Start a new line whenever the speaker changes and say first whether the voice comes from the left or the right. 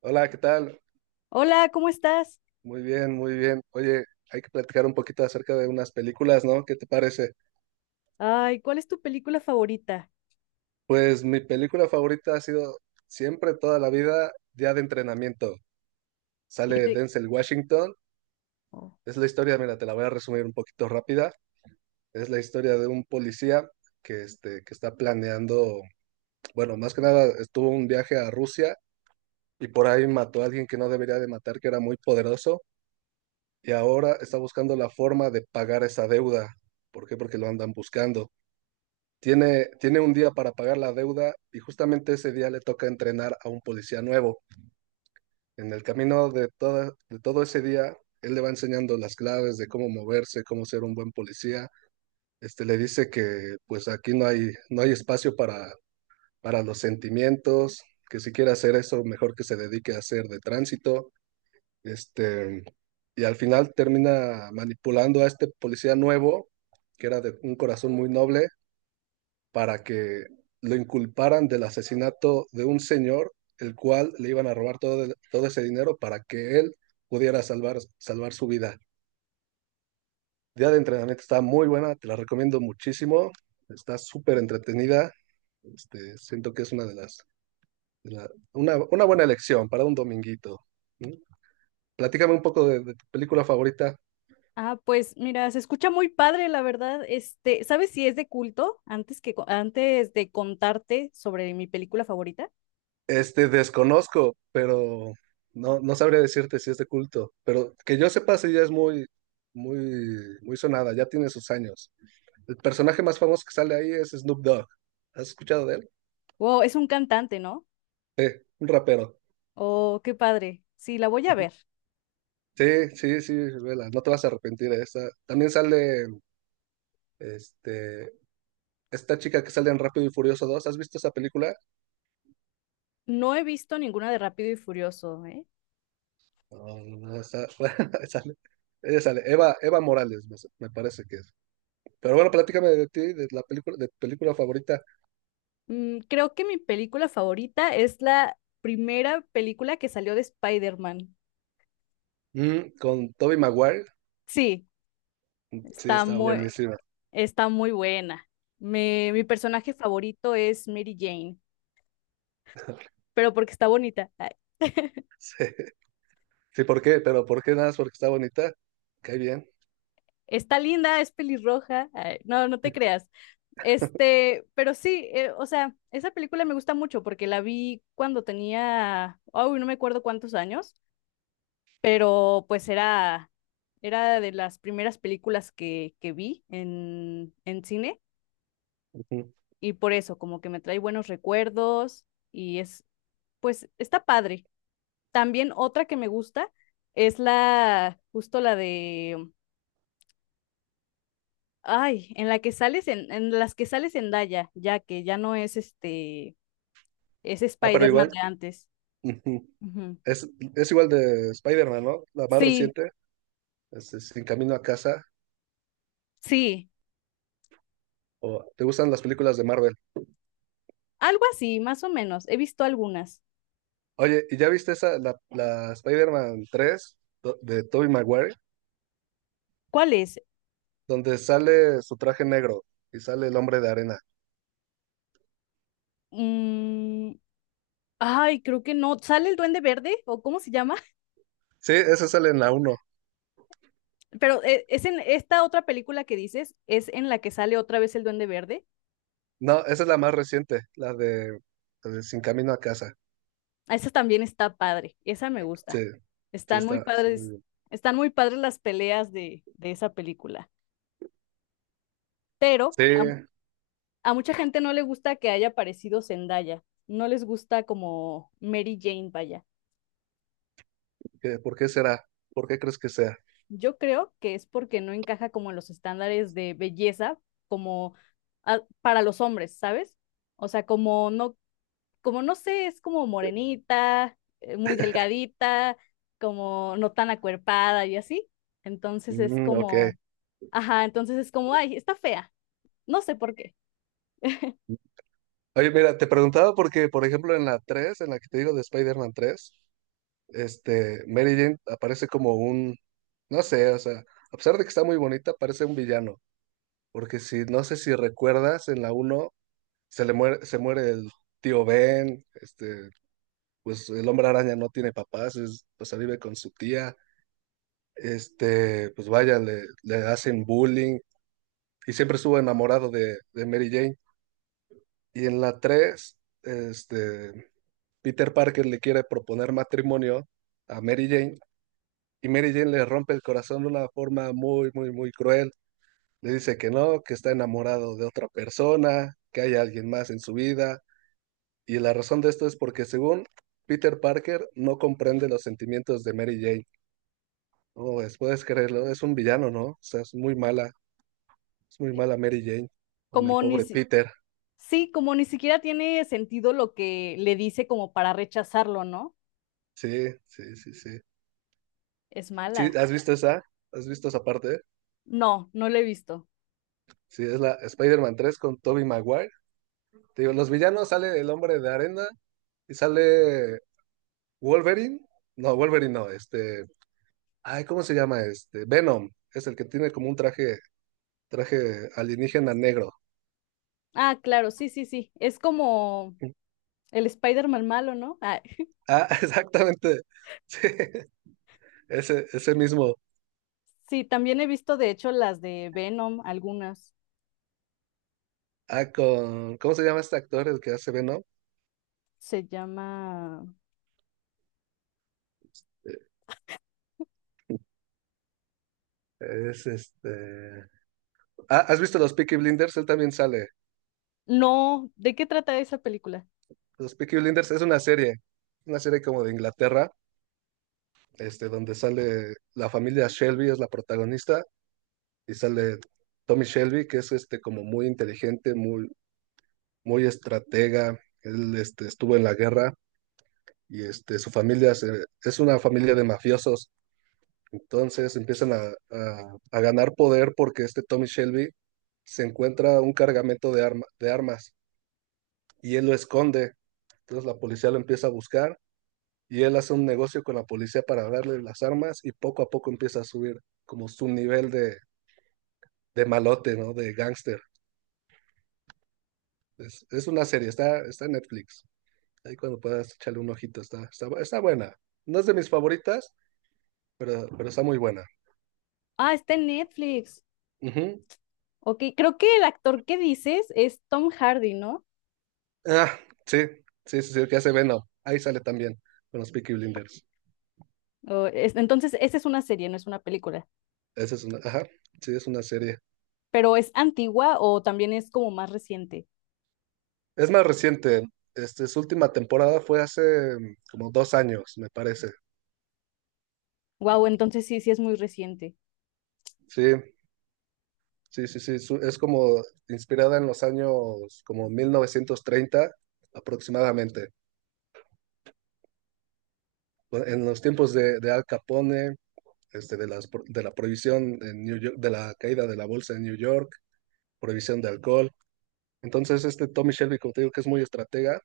right: Hola, ¿qué tal?
left: Hola, ¿cómo estás?
right: Muy bien, muy bien. Oye, hay que platicar un poquito acerca de unas películas, ¿no? ¿Qué te parece?
left: Ay, ¿cuál es tu película favorita?
right: Pues mi película favorita ha sido siempre, toda la vida, Día de Entrenamiento.
left: Y
right: Sale
left: de...
right: Denzel Washington.
left: Oh.
right: Es la historia, mira, te la voy a resumir un poquito rápida. Es la historia de un policía que, que está planeando, bueno, más que nada estuvo un viaje a Rusia y por ahí mató a alguien que no debería de matar, que era muy poderoso, y ahora está buscando la forma de pagar esa deuda. ¿Por qué? Porque lo andan buscando. Tiene un día para pagar la deuda y justamente ese día le toca entrenar a un policía nuevo. En el camino de, toda, de todo ese día, él le va enseñando las claves de cómo moverse, cómo ser un buen policía. Este le dice que pues aquí no hay espacio para los sentimientos, que si quiere hacer eso, mejor que se dedique a hacer de tránsito. Este, y al final termina manipulando a este policía nuevo, que era de un corazón muy noble, para que lo inculparan del asesinato de un señor, el cual le iban a robar todo, el- todo ese dinero para que él pudiera salvar, salvar su vida. Día de entrenamiento está muy buena, te la recomiendo muchísimo, está súper entretenida, siento que es una de las, de la- una buena elección para un dominguito. Platícame un poco de tu película favorita.
left: Ah, pues mira, se escucha muy padre, la verdad. Este, ¿sabes si es de culto? Antes de contarte sobre mi película favorita.
right: Desconozco, pero no sabría decirte si es de culto. Pero que yo sepa, sí ya es muy, muy, muy sonada, ya tiene sus años. El personaje más famoso que sale ahí es Snoop Dogg. ¿Has escuchado de él?
left: Wow, es un cantante, ¿no?
right: Un rapero.
left: Oh, qué padre. Sí, la voy a
right: Ujú.
left: ver.
right: Sí, sí, sí, vela, no te vas a arrepentir de esa. También sale, este, esta chica que sale en Rápido y Furioso 2. ¿Has visto esa película?
left: No he visto ninguna de Rápido y Furioso, ¿eh?
right: No, no, no, esa- sale. Ella sale, Eva, Eva Morales, me parece que es. Pero bueno, platícame de ti, de la película, de tu película favorita.
left: Mm, creo que mi película favorita es la primera película que salió de Spider-Man.
right: Mm, con Tobey Maguire,
left: Sí,
right: sí,
left: está
right: está
left: muy,
right: buenísima.
left: está muy buena. Mi personaje favorito es Mary Jane, pero porque está bonita. Ay,
right: Sí. Sí, ¿por qué? Pero ¿por qué? Nada más porque está bonita. Cae bien.
left: está linda, es pelirroja. Ay, no, no te creas. Este, pero sí, o sea, esa película me gusta mucho porque la vi cuando tenía, uy, no me acuerdo cuántos años, pero pues era, era de las primeras películas que vi en cine
right: Ujú.
left: y por eso como que me trae buenos recuerdos y es, pues, está padre. También otra que me gusta es la, justo la de, ay, en la que sales en las que sales en Daya, ya que ya no es es
right: Ah, pero
left: Spider-Man
right: igual.
left: de antes.
right: Ujú.
left: Ujú.
right: Es, es igual de Spider-Man, ¿no? La más
left: Sí,
right: reciente, Sin Camino a Casa.
left: sí,
right: ¿O te gustan las películas de Marvel?
left: algo así, más o menos. He visto algunas.
right: Oye, ¿y ya viste esa, la, la Spider-Man 3 do- de Tobey Maguire?
left: ¿Cuál es?
right: Donde sale su traje negro y sale el hombre de arena.
left: Mm, ay, creo que no. ¿Sale el Duende Verde o cómo se llama?
right: Sí, esa sale en la uno.
left: Pero es en esta otra película que dices, es en la que sale otra vez el Duende Verde.
right: No, esa es la más reciente, la de Sin Camino a Casa.
left: Esa también está padre, esa me gusta.
right: Sí, sí,
left: Están muy
right: está.
left: padres, están muy padres las peleas de esa película. Pero
right: Sí,
left: a, a mucha gente no le gusta que haya aparecido Zendaya. No les gusta como Mary Jane, vaya.
right: ¿qué- ¿por qué será? ¿Por qué crees que sea?
left: Yo creo que es porque no encaja como en los estándares de belleza, como para los hombres, ¿sabes? O sea, como no sé, es como morenita, muy delgadita, como no tan acuerpada y así. Entonces es
right: Mm, ok.
left: como. Ajá, entonces es como, ay, está fea. No sé por qué.
right: Oye, mira, te preguntaba porque, por ejemplo, en la 3, en la que te digo de Spider-Man 3, Mary Jane aparece como un, no sé, o sea, a pesar de que está muy bonita, parece un villano. Porque si, no sé si recuerdas, en la uno se le muere, se muere el tío Ben, pues el hombre araña no tiene papás, es- pues ahí vive con su tía, pues vaya, le hacen bullying y siempre estuvo enamorado de Mary Jane. Y en la 3 Peter Parker le quiere proponer matrimonio a Mary Jane y Mary Jane le rompe el corazón de una forma muy, muy, muy cruel. Le dice que no, que está enamorado de otra persona, que hay alguien más en su vida. Y la razón de esto es porque según Peter Parker no comprende los sentimientos de Mary Jane. No, pues, puedes creerlo, es un villano, ¿no? O sea, es muy mala Mary Jane con el
left: Como ni
right: pobre
left: si...
right: Peter.
left: Sí, como ni siquiera tiene sentido lo que le dice como para rechazarlo, ¿no?
right: Sí, sí, sí, sí.
left: Es
right: ¿Sí?
left: mala.
right: ¿Has visto esa? ¿Has visto esa parte?
left: No, no lo he visto.
right: Sí, es la Spider-Man 3 con Tobey Maguire. Te digo, los villanos sale el hombre de arena y sale Wolverine. No, Wolverine no, este. Ay, ¿cómo se llama este? Venom. Es el que tiene como un traje, traje alienígena negro.
left: Ah, claro, sí, sí, sí. Es como el Spider-Man malo, ¿no? Ah,
right: Ah, exactamente. Sí, ese mismo.
left: sí, también he visto de hecho las de Venom, algunas.
right: Ah, con. ¿Cómo se llama este actor, el que hace Venom?
left: Se llama...
right: Es este. Ah, ¿has visto los Peaky Blinders? Él también sale.
left: No, ¿de qué trata esa película?
right: Los Peaky Blinders es una serie. Una serie como de Inglaterra donde sale la familia Shelby, es la protagonista, y sale Tommy Shelby, que es este como muy inteligente, muy, muy estratega. Él estuvo en la guerra y su familia se- es una familia de mafiosos. Entonces empiezan a ganar poder porque este Tommy Shelby se encuentra un cargamento de, arma- de armas y él lo esconde. Entonces la policía lo empieza a buscar y él hace un negocio con la policía para darle las armas y poco a poco empieza a subir como su nivel de malote, ¿no? De gángster. Es una serie, está en Netflix. Ahí cuando puedas echarle un ojito, está, está, está buena. No es de mis favoritas, pero está muy buena.
left: Ah, está en Netflix.
right: Ujú.
left: Ok, creo que el actor que dices es Tom Hardy, ¿no?
right: Ah, sí, sí, sí, sí, el que hace Venom. Ahí sale también con los Peaky Blinders.
left: Entonces, esa es una serie, no es una película.
right: Esa es una, ajá, sí, es una serie.
left: Pero es antigua o también es como más reciente.
right: Es más reciente. Su última temporada fue hace como dos años, me parece.
left: Wow, entonces sí, sí es muy reciente.
right: Sí, sí, sí, sí. Su- es como inspirada en los años como 1930 aproximadamente. Pues, en los tiempos de Al Capone, de las, pro- de la prohibición en New York, de la caída de la bolsa en New York, prohibición de alcohol. Entonces, este Tommy Shelby, como te digo, que es muy estratega,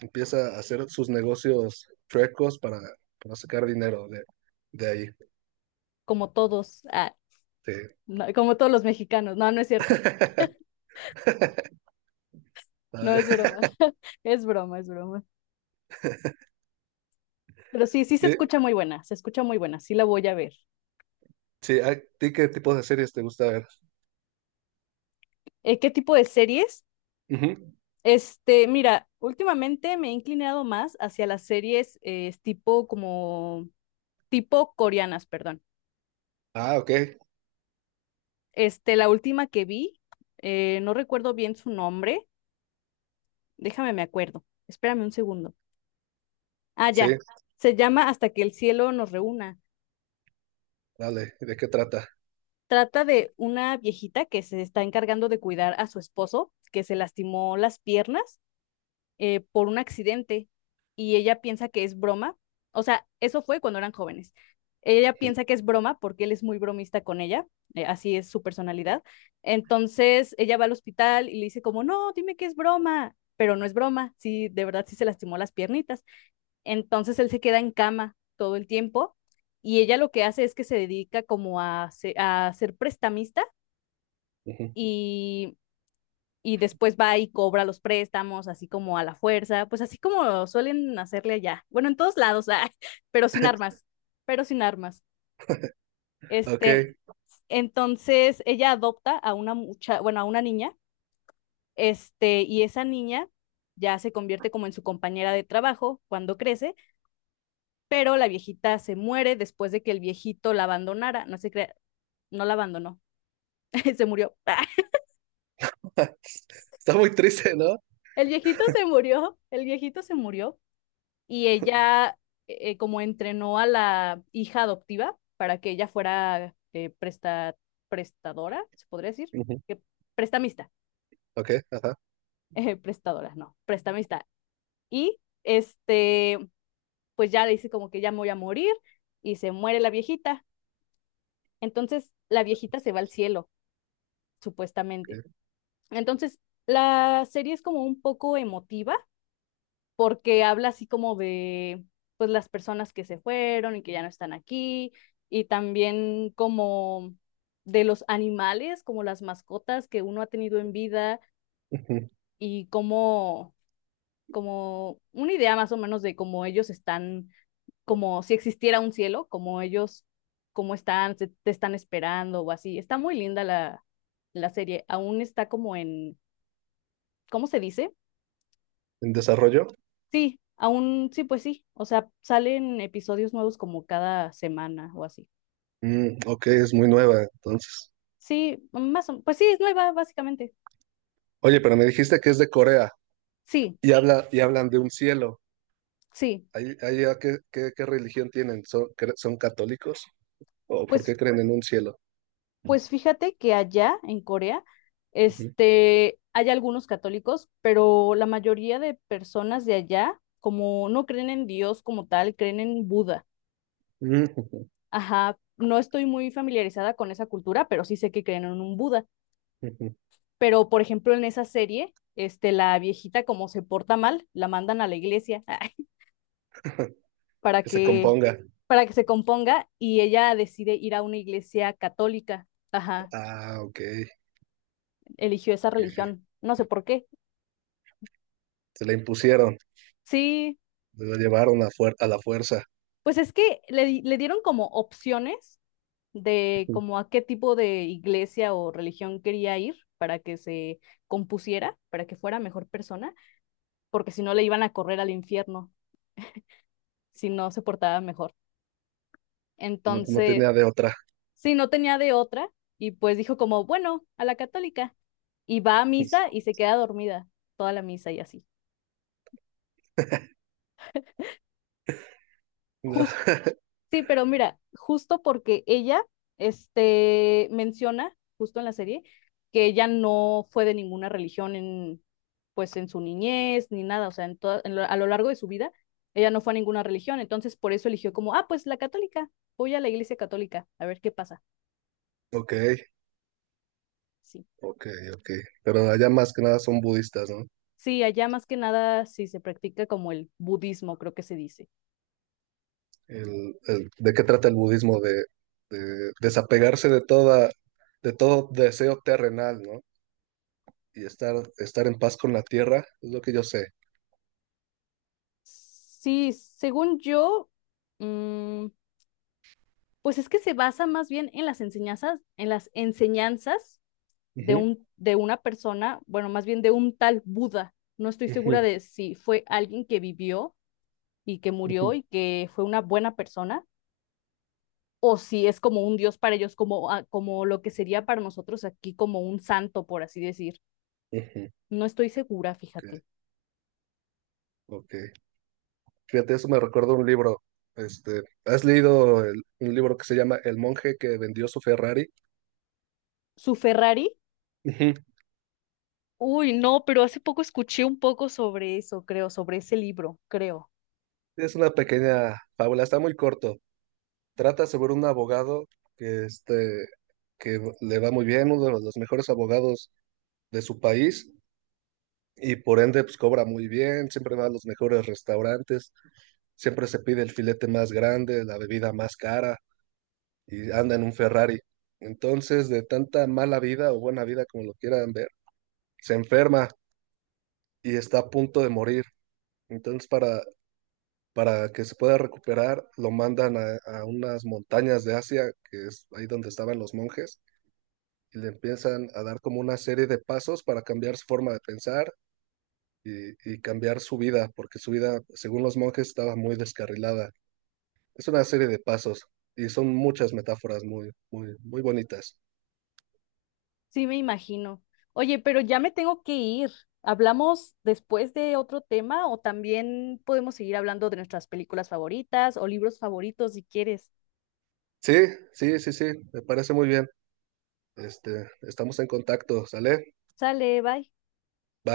right: empieza a hacer sus negocios chuecos para sacar dinero de ahí.
left: Como todos, ah,
right: Sí.
left: no, como todos los mexicanos. No, no es cierto. No es
right: Ah,
left: broma. Es broma, es broma. Pero sí, sí se
right: sí,
left: escucha muy buena, se escucha muy buena. Sí la voy a ver.
right: sí, ¿a ti qué tipo de series te gusta ver?
left: ¿Qué tipo de series?
right: Ujú.
left: Este, mira, últimamente me he inclinado más hacia las series tipo como tipo coreanas, perdón.
right: Ah, ok,
left: Este, la última que vi, no recuerdo bien su nombre. Déjame, me acuerdo. Espérame un segundo. Ah,
right: sí,
left: ya. Se llama Hasta que el cielo nos reúna.
right: dale, ¿de qué trata?
left: Trata de una viejita que se está encargando de cuidar a su esposo, que se lastimó las piernas por un accidente y ella piensa que es broma. O sea, eso fue cuando eran jóvenes. Ella piensa que es broma porque él es muy bromista con ella, así es su personalidad. Entonces ella va al hospital y le dice como, no, dime que es broma, pero no es broma, sí, de verdad sí se lastimó las piernitas. Entonces él se queda en cama todo el tiempo y ella lo que hace es que se dedica a ser prestamista
right: Ujú.
left: y, y después va y cobra los préstamos, así como a la fuerza, pues así como suelen hacerle allá. Bueno, en todos lados, ah, pero sin armas, pero sin armas.
right: Ok,
left: Este, entonces ella adopta a una mucha, bueno, a una niña, y esa niña ya se convierte como en su compañera de trabajo cuando crece, pero la viejita se muere después de que el viejito la abandonara, no se crea, no la abandonó, se murió.
right: está muy triste, ¿no?
left: El viejito se murió, el viejito se murió y ella como entrenó a la hija adoptiva para que ella fuera prestadora, se podría decir,
right: Ujú.
left: que prestamista,
right: Ok, ajá.
left: prestadora, no, prestamista. Y este, pues ya le dice como que ya me voy a morir y se muere la viejita. Entonces la viejita se va al cielo, supuestamente.
right: Ok.
left: Entonces, la serie es como un poco emotiva porque habla así como de pues las personas que se fueron y que ya no están aquí y también como de los animales, como las mascotas que uno ha tenido en vida y como como una idea más o menos de cómo ellos están, como si existiera un cielo, como ellos, te están esperando o así. Está muy linda la, la serie, aún está como en, ¿cómo se dice?
right: En desarrollo.
left: Sí, aún sí, pues sí. O sea, salen episodios nuevos como cada semana o así.
right: Mm, ok, es muy nueva, entonces.
left: Sí, más o pues sí, es nueva, básicamente.
right: Oye, pero me dijiste que es de Corea
left: Sí,
right: y habla y hablan de un cielo.
left: sí.
right: ¿Ahí, ahí a qué, qué- qué religión tienen? ¿Son, cre- son católicos? ¿O por
left: Pues,
right: qué creen en un cielo?
left: pues fíjate que allá en Corea,
right: Ujú.
left: hay algunos católicos, pero la mayoría de personas de allá, como no creen en Dios como tal, creen en Buda.
right: Mm,
left: Ajá, no estoy muy familiarizada con esa cultura, pero sí sé que creen en un Buda. Pero, por ejemplo, en esa serie, la viejita como se porta mal, la mandan a la iglesia para
right: que se
left: que,
right: componga.
left: para que se componga y ella decide ir a una iglesia católica. Ajá,
right: Ah, ok.
left: eligió esa religión, no sé por qué.
right: Se la impusieron,
left: Sí,
right: se la llevaron a, fuer- a la fuerza.
left: pues es que le, di- le dieron como opciones de
right: Ujú.
left: como a qué tipo de iglesia o religión quería ir para que se compusiera, para que fuera mejor persona, porque si no le iban a correr al infierno si no se portaba mejor.
right: No, no
left: Entonces,
right: tenía de otra.
left: sí, no tenía de otra y pues dijo como, bueno, a la católica. Y va a misa y se queda dormida toda la misa y así.
right: No.
left: Jus- sí, pero mira, justo porque ella, menciona, justo en la serie, que ella no fue de ninguna religión pues en su niñez ni nada, o sea, en toda- en lo- a lo largo de su vida, ella no fue a ninguna religión, entonces por eso eligió como, ah, pues la católica, voy a la iglesia católica, a ver qué pasa.
right: Ok,
left: Sí.
right: ok, ok. Pero allá más que nada son budistas, ¿no?
left: Sí, allá más que nada sí se practica como el budismo, creo que se dice.
right: El- el- de qué trata el budismo, de desapegarse de toda, de todo deseo terrenal, ¿no? Y estar, estar en paz con la tierra, es lo que yo sé.
left: Sí, según yo, mm, pues es que se basa más bien en las enseñanzas
right: Ujú,
left: de una persona, bueno, más bien de un tal Buda. No estoy segura
right: ujú,
left: de si fue alguien que vivió y que murió
right: ujú,
left: y que fue una buena persona, o si es como un dios para ellos, como, ah, como lo que sería para nosotros aquí como un santo, por así decir.
right: ujú.
left: No estoy segura,
right: Ok,
left: fíjate.
right: ok. Fíjate, eso me recuerda un libro. ¿Has leído el- un libro que se llama El monje que vendió su Ferrari?
left: Su Ferrari.
right: Ujú.
left: Uy, no, pero hace poco escuché un poco sobre eso, creo, sobre ese libro, creo.
right: Es una pequeña fábula, está muy corto. Trata sobre un abogado que, que le va muy bien, uno de los mejores abogados de su país, y por ende pues cobra muy bien, siempre va a los mejores restaurantes, siempre se pide el filete más grande, la bebida más cara y anda en un Ferrari. Entonces, de tanta mala vida o buena vida como lo quieran ver, se enferma y está a punto de morir. Entonces, para que se pueda recuperar, lo mandan a unas montañas de Asia, que es ahí donde estaban los monjes, y le empiezan a dar como una serie de pasos para cambiar su forma de pensar y cambiar su vida, porque su vida, según los monjes, estaba muy descarrilada. Es una serie de pasos y son muchas metáforas muy, muy, muy bonitas.
left: Sí, me imagino. Oye, pero ya me tengo que ir. ¿Hablamos después de otro tema o también podemos seguir hablando de nuestras películas favoritas o libros favoritos si quieres?
right: Sí, sí, sí, sí, me parece muy bien. Estamos en contacto, ¿sale?
left: Sale, bye.
right: Va.